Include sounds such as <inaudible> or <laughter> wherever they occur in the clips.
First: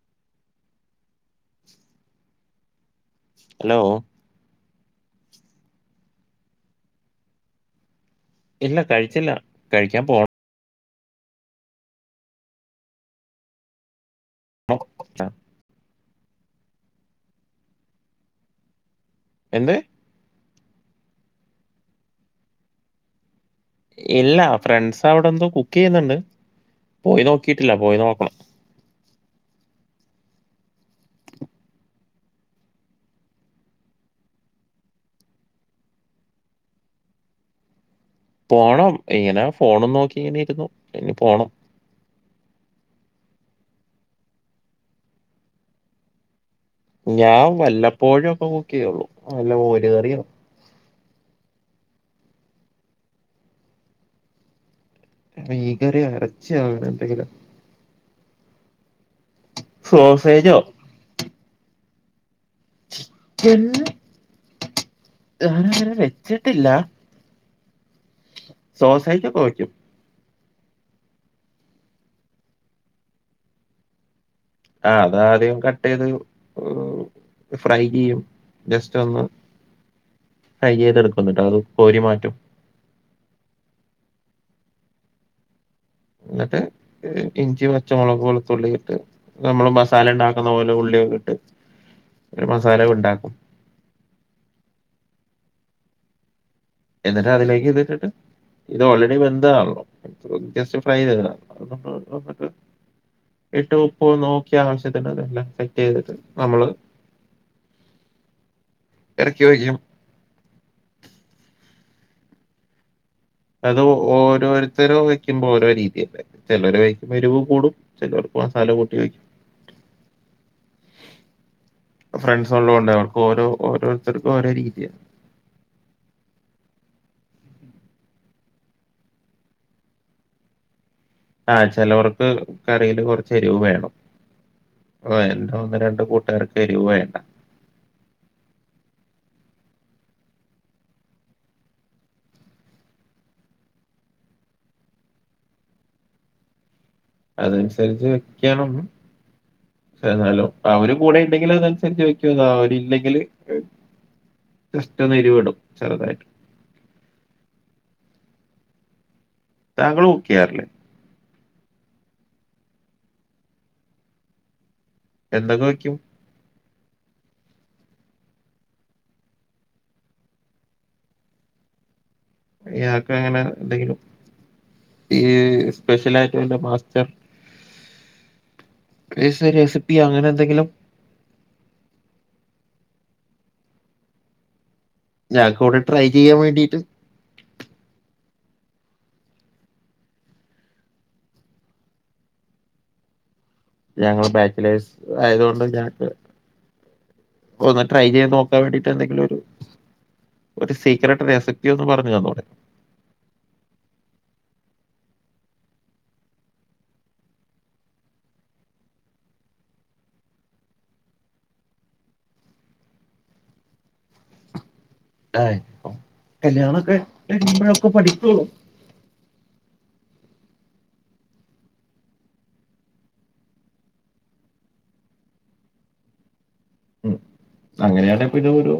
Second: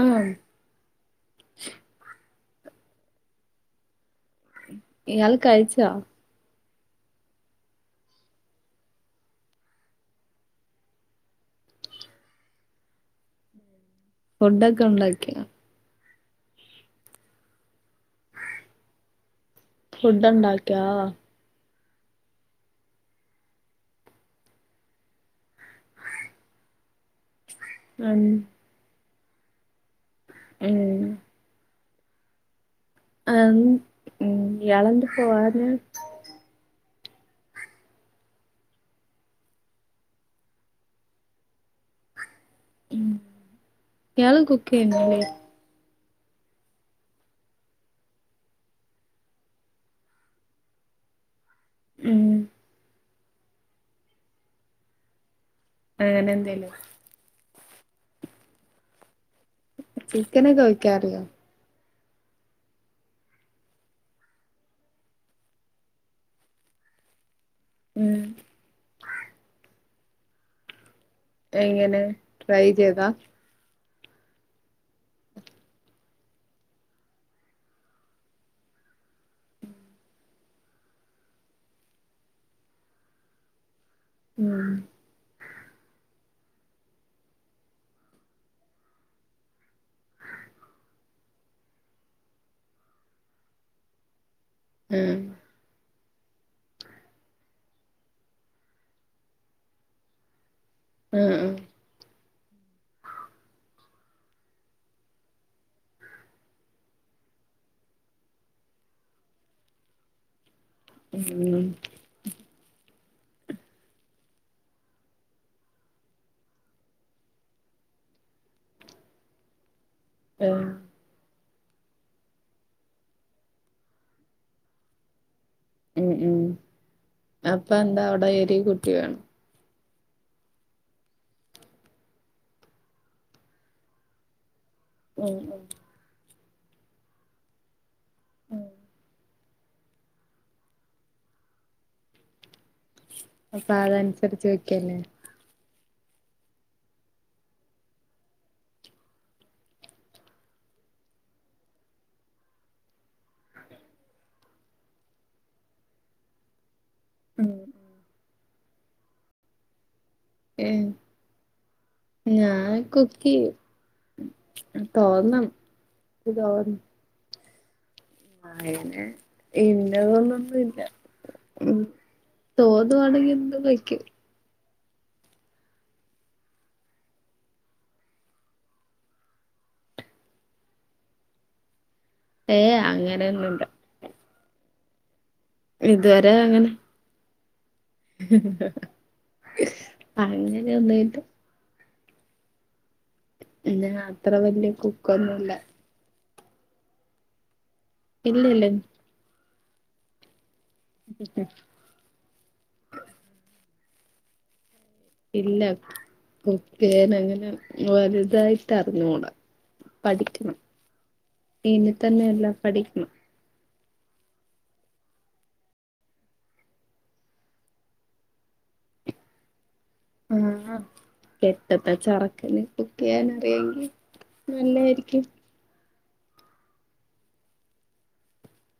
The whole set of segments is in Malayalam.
ആ ഹലോ ഇയാള് കഴിച്ചോ ഇല്ല കഴിച്ചില്ല കഴിക്കാൻ പോണ ഫുഡൊക്കെ ഒണ്ടാക്കിയാ എന്ത് ഫുഡ് ഒണ്ടാക്കിയോ ഇല്ല ഫ്രണ്ട്സവിടെന്തോ കുക്ക് ചെയ്യുന്നുണ്ട് പോയി നോ കിട്ടില്ല പോയി ഉം നോക്കണം ഉം ആ ഇയാളെന്താ പോവാഞ്ഞെ പോണം ഇങ്ങനെ ഫോണും നോക്കി ഇങ്ങനെ ഇരുന്നു ഇനി പോണം ഉം ഇയാളും കുക്കെയ്യണോല്ലേ ഞാൻ വല്ലപ്പോഴും ഒക്കെ കുക്ക് ചെയ്യൊള്ളു വല്ല മോര് കറിയോ ഉം ഭീകര അങ്ങനെ എന്തേലും എറച്ചിയാവണെന്തെങ്കിലും സോസേജോ ചിക്കനൊക്കെ വെക്കാറിയോ ചിക്കൻ ഞാനങ്ങനെ വെച്ചിട്ടില്ല ഉം സോസേജൊക്കെ വെക്കും എങ്ങനെ ട്രൈ ചെയ്താ ആ അതാദ്യം കട്ട് ചെയ്ത് ഫ്രൈ ചെയ്യും ജസ്റ്റ് ഒന്ന് ഫ്രൈ ചെയ്തെടുക്കും ന്ന്ട്ടത് കോരി മാറ്റും ഉം എന്നിട്ട് ഇഞ്ചി പച്ചമുളക് വെളുത്തുള്ളി ഇട്ട് നമ്മള് മസാല ഉണ്ടാക്കുന്ന പോലെ ഉള്ളി ന്നിട്ട് ഒരു മസാല ഉണ്ടാക്കും ഉം എന്നിട്ട് അതിലേക്ക് ഇതിട്ടിട്ട് ഇത് ഓൾറെഡി വെന്തതാണല്ലോ ജെസ്റ്റ് ഫ്രൈ ചെയ്ത ഉം ഉം എടുക്ക ഇട്ട് ഉപ്പ് നോക്കിയ ആവശ്യത്തിന്ല്ലാം സെറ്റ് ചെയ്തിട്ട് നമ്മള് ഇറക്കി വെക്കും ഉം അത് ഓരോരുത്തര വെക്കുമ്പോ ഓരോ രീതിയല്ലേ ചിലർ വയ്ക്കുമ്പോ എരിവ് കൂടും ചിലർ മസാല കൂട്ടി വയ്ക്കും ആ ഫ്രണ്ട്സ ഉള്ളത് കൊണ്ട് അവർക്ക് ഓരോ ഓരോരുത്തർക്കും ഓരോ രീതിയാണ് ഉം ഉം അപ്പൊ എന്താ അവിടെ എരിവ്കൂട്ടി വേണം ആഹ ചിലവർക്ക് കറിയില് കൊറച്ച് എരിവ് വേണം ആ ഉം എന്റെ ഉം ഒന്ന് രണ്ട് കൂട്ടുകാർക്ക് എരിവ് വേണ്ട ഉം അപ്പൊ അതനുസരിച്ച് വെക്കല്ലേ അതനുസരിച്ച് വെക്കണം എന്നാലും അവര് കൂടെ ഇണ്ടെങ്കിൽ അതനുസരിച്ച് വെക്കും അവര്ഇ ല്ലെങ്കില് ജസ്റ്റഒന്ന് എരിവിടും ചെറുതായിട്ട് ഉം താങ്കൾ കുക്കിയാറില്ലേ ഏഹ് ഞാൻ കുക്കിയും തോന്നും എന്തൊക്കെ വെക്കും ഇത് തോന്നു ആയിന്നെ ഇന്നതൊന്നൊന്നുംഇല്ല ഉം ഇയാൾക്ക് തോന്നുവാണെങ്കിൽ അങ്ങനെ എന്തും എന്തെങ്കിലും വയ്ക്കും ഈ സ്പെഷ്യലായിട്ടും എന്റെ മാസ്റ്റർ ഈസി റെസിപ്പി അങ്ങനെ എന്തെങ്കിലും ഏ അങ്ങനെയൊന്നുംഇല്ല ഞങ്ങക്ക് ഇവിടെ ട്രൈ ഇതുവരെ ചെയ്യാൻ വേണ്ടീട്ട് അങ്ങനെ ഒന്നും ഇല്ല ഞാൻ ഞങ്ങൾ അത്ര വല്യ ബാച്ചലേഴ്സ് കുക്കൊന്നുല്ല ആയതുകൊണ്ട് ഞങ്ങക്ക് ഒന്ന്ട്രൈ ചെയ്യത് നോക്കാൻ ഇല്ലല്ല വേണ്ടീട്ട് എന്തങ്കിലും ഒരു ഒരു സീക്രറ്റ് റസ്പ്പി ഒന്ന് പറഞ്ഞു തന്നോടെ ഇല്ല കൊക്ക് അങ്ങനെ വലുതായിട്ട് അറിഞ്ഞൂടാ പഠിക്കണം ഇനി തന്നെയ എല്ലാം പഠിക്കണം ആ കല്യാണംഒക്കെ ഇമ്മഴൊക്കെ പഠിക്കോളു ആഹ പെട്ടത്തെ ചറക്കന് കുക്കി ചെയ്യാൻ അറിയെങ്കിൽ നല്ലായിരിക്കും ഉം അങ്ങനെയാണ് ഇപ്പൊ ഇത ഒരു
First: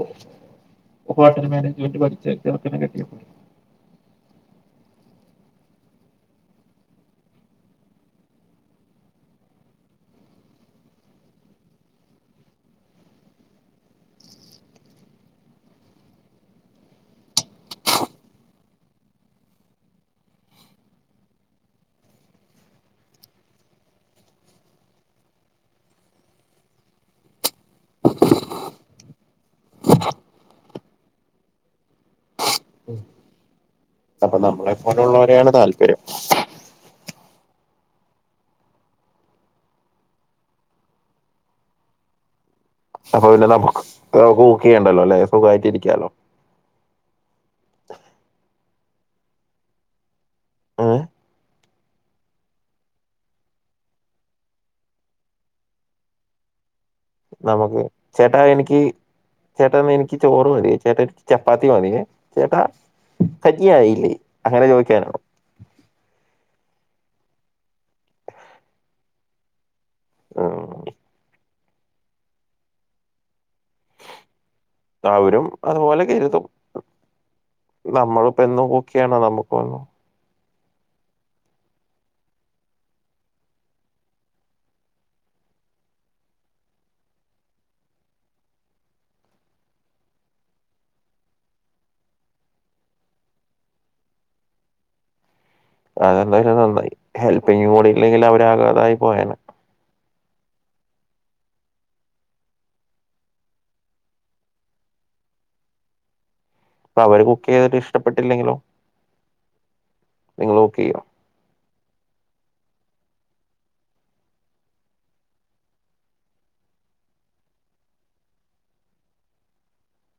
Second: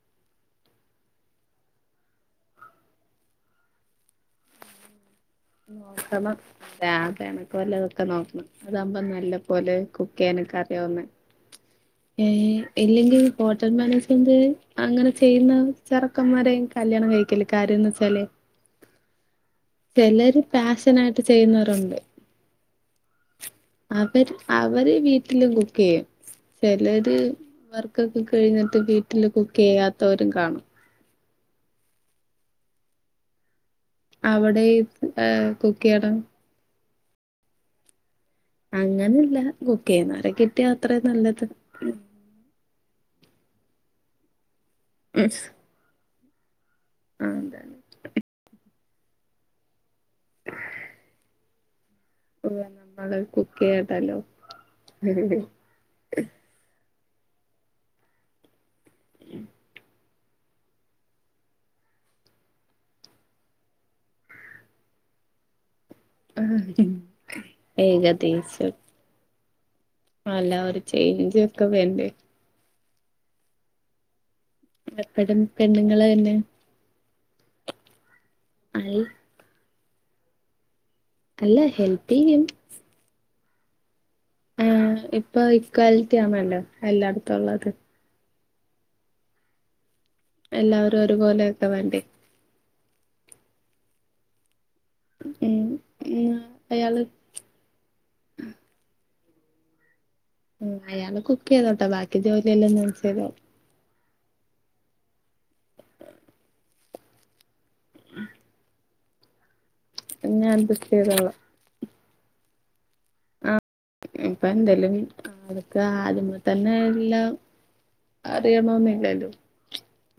ഹോട്ടൽ മാനേജ്മെന്റ് പഠിച്ച ചർക്കെനെ കെട്ടിയപ്പോരെ നോക്കണം വല്ലതൊക്കെ നോക്കണം അതാകുമ്പ നല്ല പോലെ കുക്ക് ചെയ്യാന റിയാവുന്നെ ഏ ഇല്ലെങ്കിൽ ഹോട്ടൽ മാനേജ്മെന്റ് അങ്ങനെ ചെയ്യുന്ന ചെറക്കന്മാര കല്യാ കഴിക്കല് കാര്യംന്ന് വച്ചാലേ ചിലര് ഫാഷന് ആയിട്ട് ചെയ്യുന്നവരുണ്ട് അവര് അവര് വീട്ടിലും കുക്ക് ചെയ്യും ചിലര് വർക്കൊക്കെ കഴിഞ്ഞിട്ട് വീട്ടില് കുക്ക് ചെയ്യാത്തവരും കാണും അപ്പൊ അവിടെ നമ്മളെ പോലെുള്ളവരെയാണ് കുക്ക് താല്പര്യം ചെയ്യണം അങ്ങനെല്ല കുക്ക് ചെയ്യുന്നവര കിട്ടിയ അത്ര നല്ലത് അപ്പൊ പിന്നെ നമുക്ക് കുക്ക് ചെയ്യണ്ടല്ലോ അല്ലെ ഉം സുഖമായിട്ടിരിക്കാലോ ആ അതെ ഏ ഓ നമ്മള് കുക്കെയ്താലോ ഹ്-ഹ്-ഹ്-ഹ് നമുക്ക് ചേട്ടാ എനിക്ക് ചേട്ടാ ഒന്നെനിക്ക് ക്ക് ചോറ് മതിയെ ചേട്ടാ എനിക്ക് ചപ്പാത്തി മതിയെ ചേട്ടാ കറ്റീവായില്ലേ അങ്ങനെ ചോയിക്കാനാണോ ആ ഏ ഏകദേശം ആല്ല ഒരു ഉം ചേഞ്ചൊക്കെ വേണ്ടേ എപ്പഴും തവരും അതുപോലെ പെണ്ണുങ്ങള് തന്നെ കരുതും നമ്മളിപ്പെന്നും അൽ കുക്കെയ്യണാ നമുക്ക് വന്നു അല്ല ഹെൽപ്പെയ്യും ആ ഇപ്പൊ ഇക്വാലിറ്റി ആണല്ലോ എല്ലാടത്തുള്ളത് എല്ലാവരും ഒരുപോലെയൊക്കെ വേണ്ടെ ഉം ഉം അതെന്താലും നന്നായി അയാള് ഹെൽപ്പിംഗുംകൂടി ഇല്ലെങ്കിൽ അവരാകെ ഇതായി പോയേനെ ഉം അയാള് കുക്കെയ്തോട്ടെ ബാക്കി ജോലിയെല്ലാം ഞാൻചെയ്തോളാം അപ്പൊ അവര് കുക്കെയ്തിട്ട് ഇഷ്ടപ്പെട്ടില്ലെങ്കിലോ നിങ്ങൾ ഞാൻ കുക്ക് ചെയ്യോ കുക്കെയ്തോളാം ആഹ് ഇപ്പൊ എന്തേലും അതൊക്കെ ആദ്യമേ തന്നെ എല്ലാം അറിയണോന്നില്ലല്ലോ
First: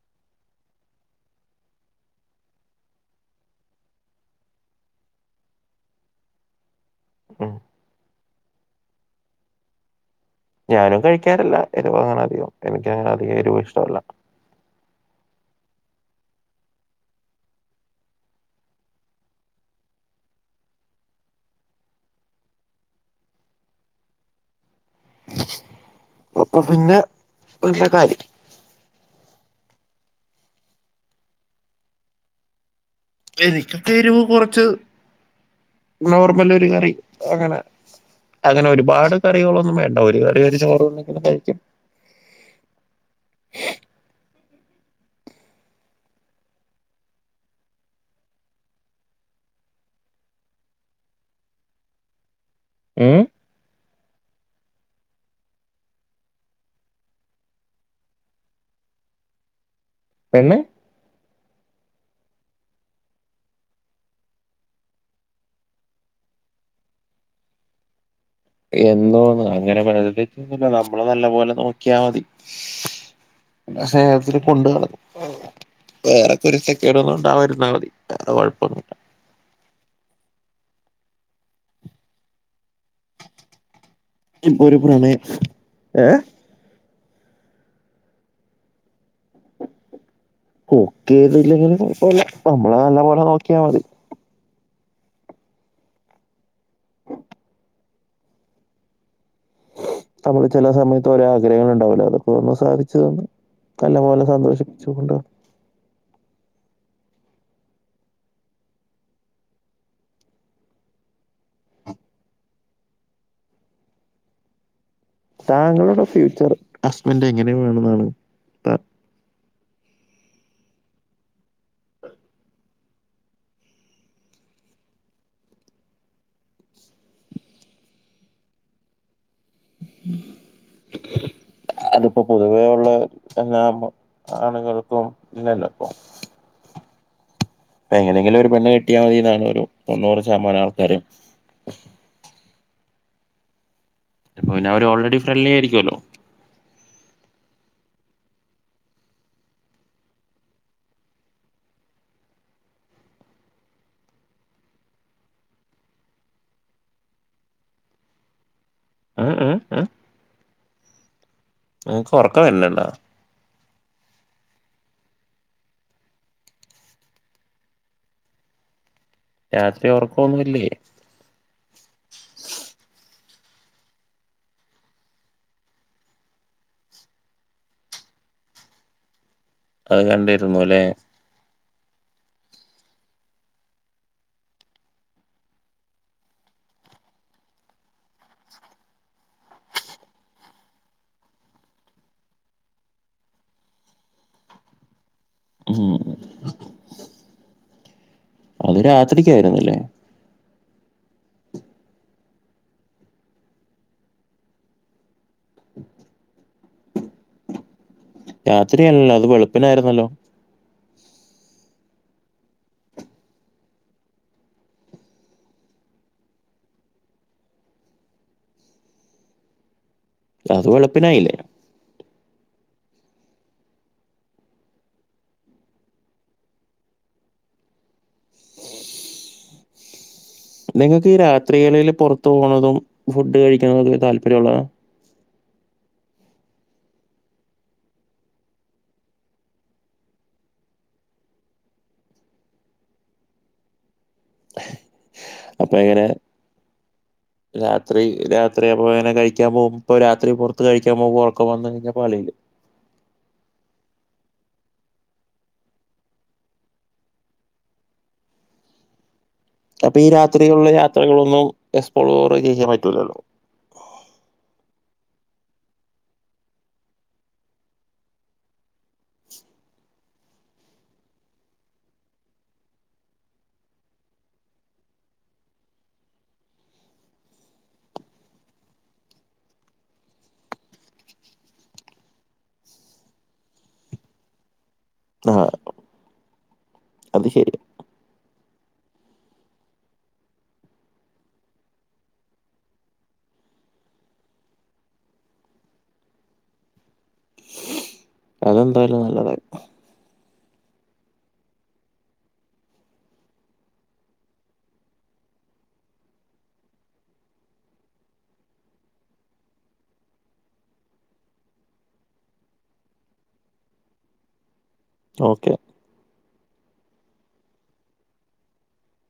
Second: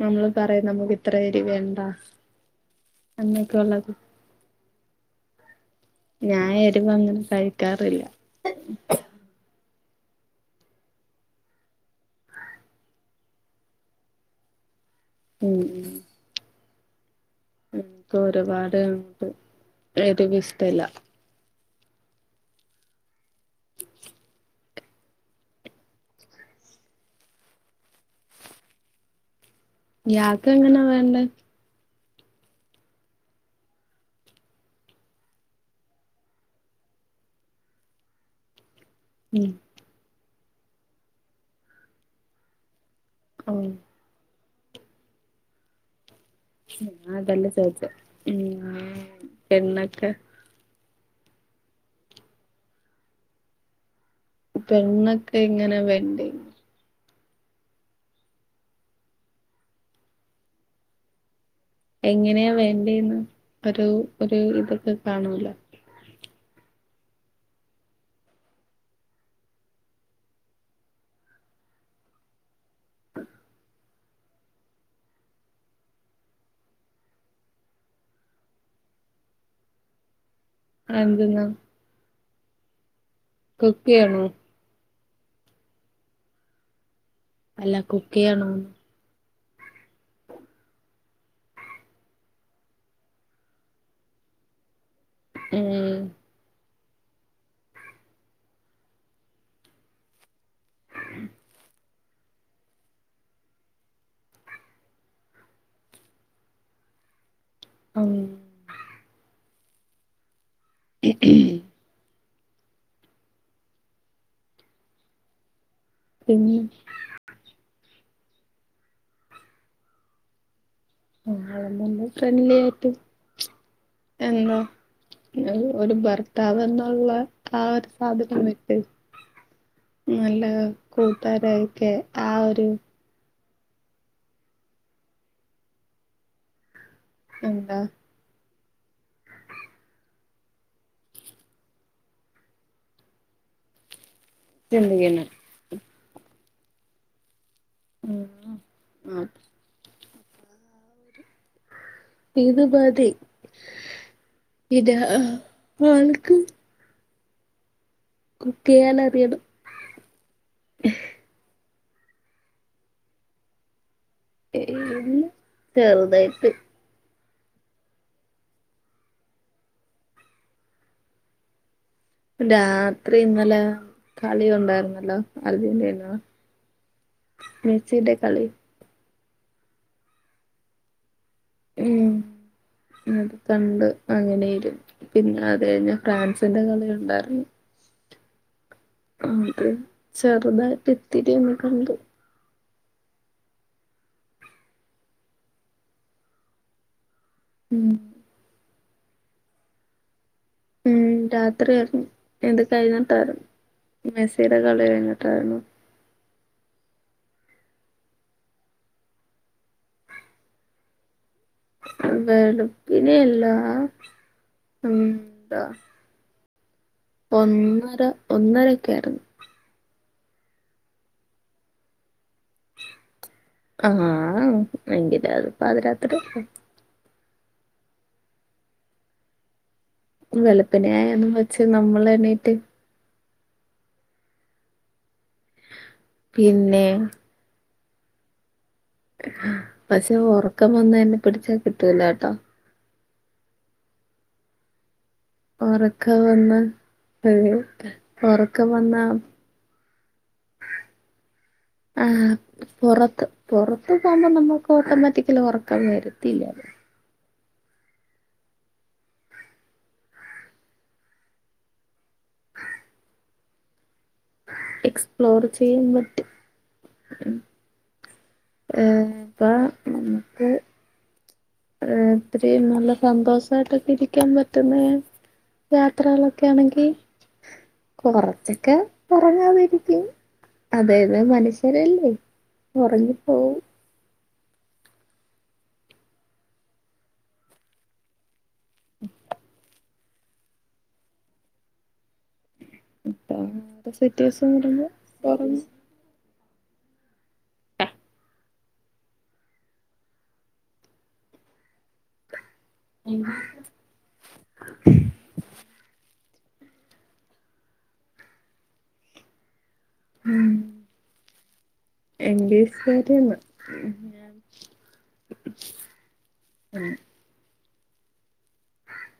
നമ്മള് പറയും നമുക്ക് ഇത്രേരിവ് വേണ്ട എന്നൊക്കുള്ളത് ഞാൻ എരുവങ്ങനെ ഉം കഴിക്കാറില്ല ഞാനും കഴിക്കാറില്ല എരുവങ്ങനധികം എനിക്കങ്ങനെ അധികം എരുവും ഇഷ്ടല്ല ഉം ഉം എനിക്ക് ഒരുപാടങ്ങ്ണ്ട് എരിവിഷ്ടല്ല അപ്പൊ പിന്നെ എന്താ കാര്യം ഇയ്യാക്കെങ്ങനാ വേണ്ടേ എനിക്കൊക്കെ എരുവ് കൊറച്ച് നോർമലൊരു കറി അങ്ങനെ അങ്ങനൊരു ഒരുപാട് ഉം കറികളൊന്നും വേണ്ട ഒരു കറി ഒരു ചോറ്ണ്ടെങ്കിലും കഴിക്കും ഉം ഞാ അതല്ല ചോദിച്ചേ ഉം ആ പെണ്ണൊക്കെ ഏ പെണ്ണൊക്കെങ്ങനെ വേണ്ടേ പെണ്ണ് എങ്ങനെയാ വേണ്ടേന്ന് ഒരു ഒരു ഇതൊക്കെ കാണൂലെ എന്തോന്ന് അങ്ങനെ പറയാനായിട്ടൊന്നുല്ല നമ്മളെ നല്ലപോലെ നോക്കിയാ മതി ആ സ്നേഹത്തില് കൊണ്ട് നടക്കും വേറെ പൊരുത്തക്കേടുകൾ ഉണ്ടാവാതിരുന്നാ മതി വേറെ കൊഴപ്പൊന്നുല്ല അതെന്ത്ന്നാ കുക്കെയ്യണോ ഏ അല്ല കുക്കെയ്യണോന്ന് കുക്കെയ്തില്ലെങ്കിലും കൊഴപ്പില്ല നമ്മളെ നല്ലപോലെ നോക്കിയാ മതി ഉം നമ്മള് ചെല സമയത്ത് ഒരോ ആഗ്രഹങ്ങളുണ്ടാവില്ലേ അതൊ ന്നു സാധിച്ച്തന്ന് നല്ല പോലെ സന്തോഷിപ്പിച്ച് കൊണ്ടോണം അങ്ങിനിയോ ഹേം-ഹേം താങ്കളുടെ ഫ്യൂച്ചർ പിന്നെ ഹസ്ബന്റ് എങ്ങനെ വേണംന്നാണ് ആള്നല്ല ഫ്രണ്ട്ലിയായിട്ട് എന്തോ ഒരു ഭർത്താവെന്നുള്ള ആ ഒരു സാധനം വിട്ട് നല്ല കൂട്ടാരായിക്കെ ആ ഒരു നല്ലാവുമ്പ ആണുങ്ങൾക്കും ഇല്ലല്ലോ ഇപ്പൊ എന്താ ഇപ്പൊ എങ്ങനെങ്കിലും ഒരു പെണ്ണ് കെട്ടിയാ മതീന്നാണ് ഒരു തൊണ്ണൂറ് ശതമാനം ആൾക്കാരും അപ്പ പിന്നെ അവര് ഓൾറെഡി ചിന്തിക്കണം ഫ്രണ്ട്ലി ആയിരിക്കുവല്ലോ ആ ഇത് മതി ഇത് ആൾക്ക് കുക്കെയ്യാനറിയണം ഏഹ് ഏഹ് ഏഹ് <inaudible> നിങ്ങക്ക് ഒറക്കം വര്ണ്ണ്ടോ ഏയില്ല ചെറുതായിട്ട് രാത്രി ഒറക്കോന്നു ല്ലേ രാത്രി ഇന്നലെ കളികണ്ടായിരുന്നല്ലോ അർജൻ്റീനാ മെസ്സീടെ കളി അത് കണ്ടിരുന്നൂലേ ഉം ഉം കണ്ടു അങ്ങനേയിരുന്ന് പിന്നത് കഴിഞ്ഞ് ഫ്രാൻസിന്റെ കളി കണ്ടാര്ന്നു ആ ത് ചെറുതായിട്ടിത്തിരിയൊന്ന് കണ്ടു ഉം ഉം അത് രാത്രിക്കായിരുന്നില്ലേ ഉം രാത്രി ആയിരുന്നു ഇത് കയ്ഞ്ട്ടായിരുന്നു മെസ്സീടെ കളി കഴിഞ്ഞിട്ട് <unintelligible> രാത്രിയല്ലല്ലോ അത് വെളുപ്പിനായിരുന്നല്ലോ വെളുപ്പിനെയല്ലാ ഉം ന്താ ഒന്നര ഒന്നരയ്ക്കായിരുന്നു അത് വെളുപ്പിനായില്ലേ ആ ഭയങ്കര അത് പാതിരാത്രിയല്ലേ വെളുപ്പിനെ നിങ്ങക്കീ ആയെന്നും വെച്ച് രാത്രികളില് നമ്മള് പൊറത്തു എണീറ്റ് പോണതും ഫുഡ് കഴിക്കണതും താല്പര്യൊള്ളതാ പിന്നേ പക്ഷെ ഒറക്കം വന്നാ എന്നെ പിടിച്ചാ കിട്ടൂലാട്ടോ <inaudible> അപ്പൊ എങ്ങനെ ഒറക്കം വന്നാ രാത്രി രാത്രിയപ്പോ ങ്ങനെ കഴിക്കാൻ പോവും ഇപ്പൊ രാത്രി പൊറത്ത് കഴിക്കാൻ പോവുമ്പ ഒറക്കം വന്നഴിഞ്ഞ പ ആ പൊറത്ത് പൊറത്ത് പോ വുമ്പോ നമ്മക്കോട്ടോമാറ്റിക്കലി ഒറക്കം വരത്തില്ലല്ലോ അപ്പീ രാത്രിയുള്ള യാത്രകളൊന്നും എസ്പ്ളോർ ചെയ്യാൻ പറ്റൂലല്ലോ എക്സ്പ്ലോർ ചെയ്യാൻ പറ്റും ഏ ഇപ്പ നമുക്ക് ഏ ഇത്രയും നല്ല സന്തോഷായിട്ടൊക്കെ ഇരിക്കാൻ പറ്റുന്നേ യാത്രകളൊക്കാണെങ്കി കൊറച്ചൊക്കെ ഒറങ്ങാതിരിക്കും അതായത് മനുഷ്യരല്ലേ ഒറങ്ങി പോവും ആ അത് ശെരിയാ അപ്പോഴത്തെ സിറ്റുവേഷൻ വരുമ്പോ ഒറങ്ങ് അതെന്തായാലും നല്ലതായി <inaudible> ഉം എംബിഎക്കാരിയാന്ന് ഞാൻ ഓക്കെ. ആ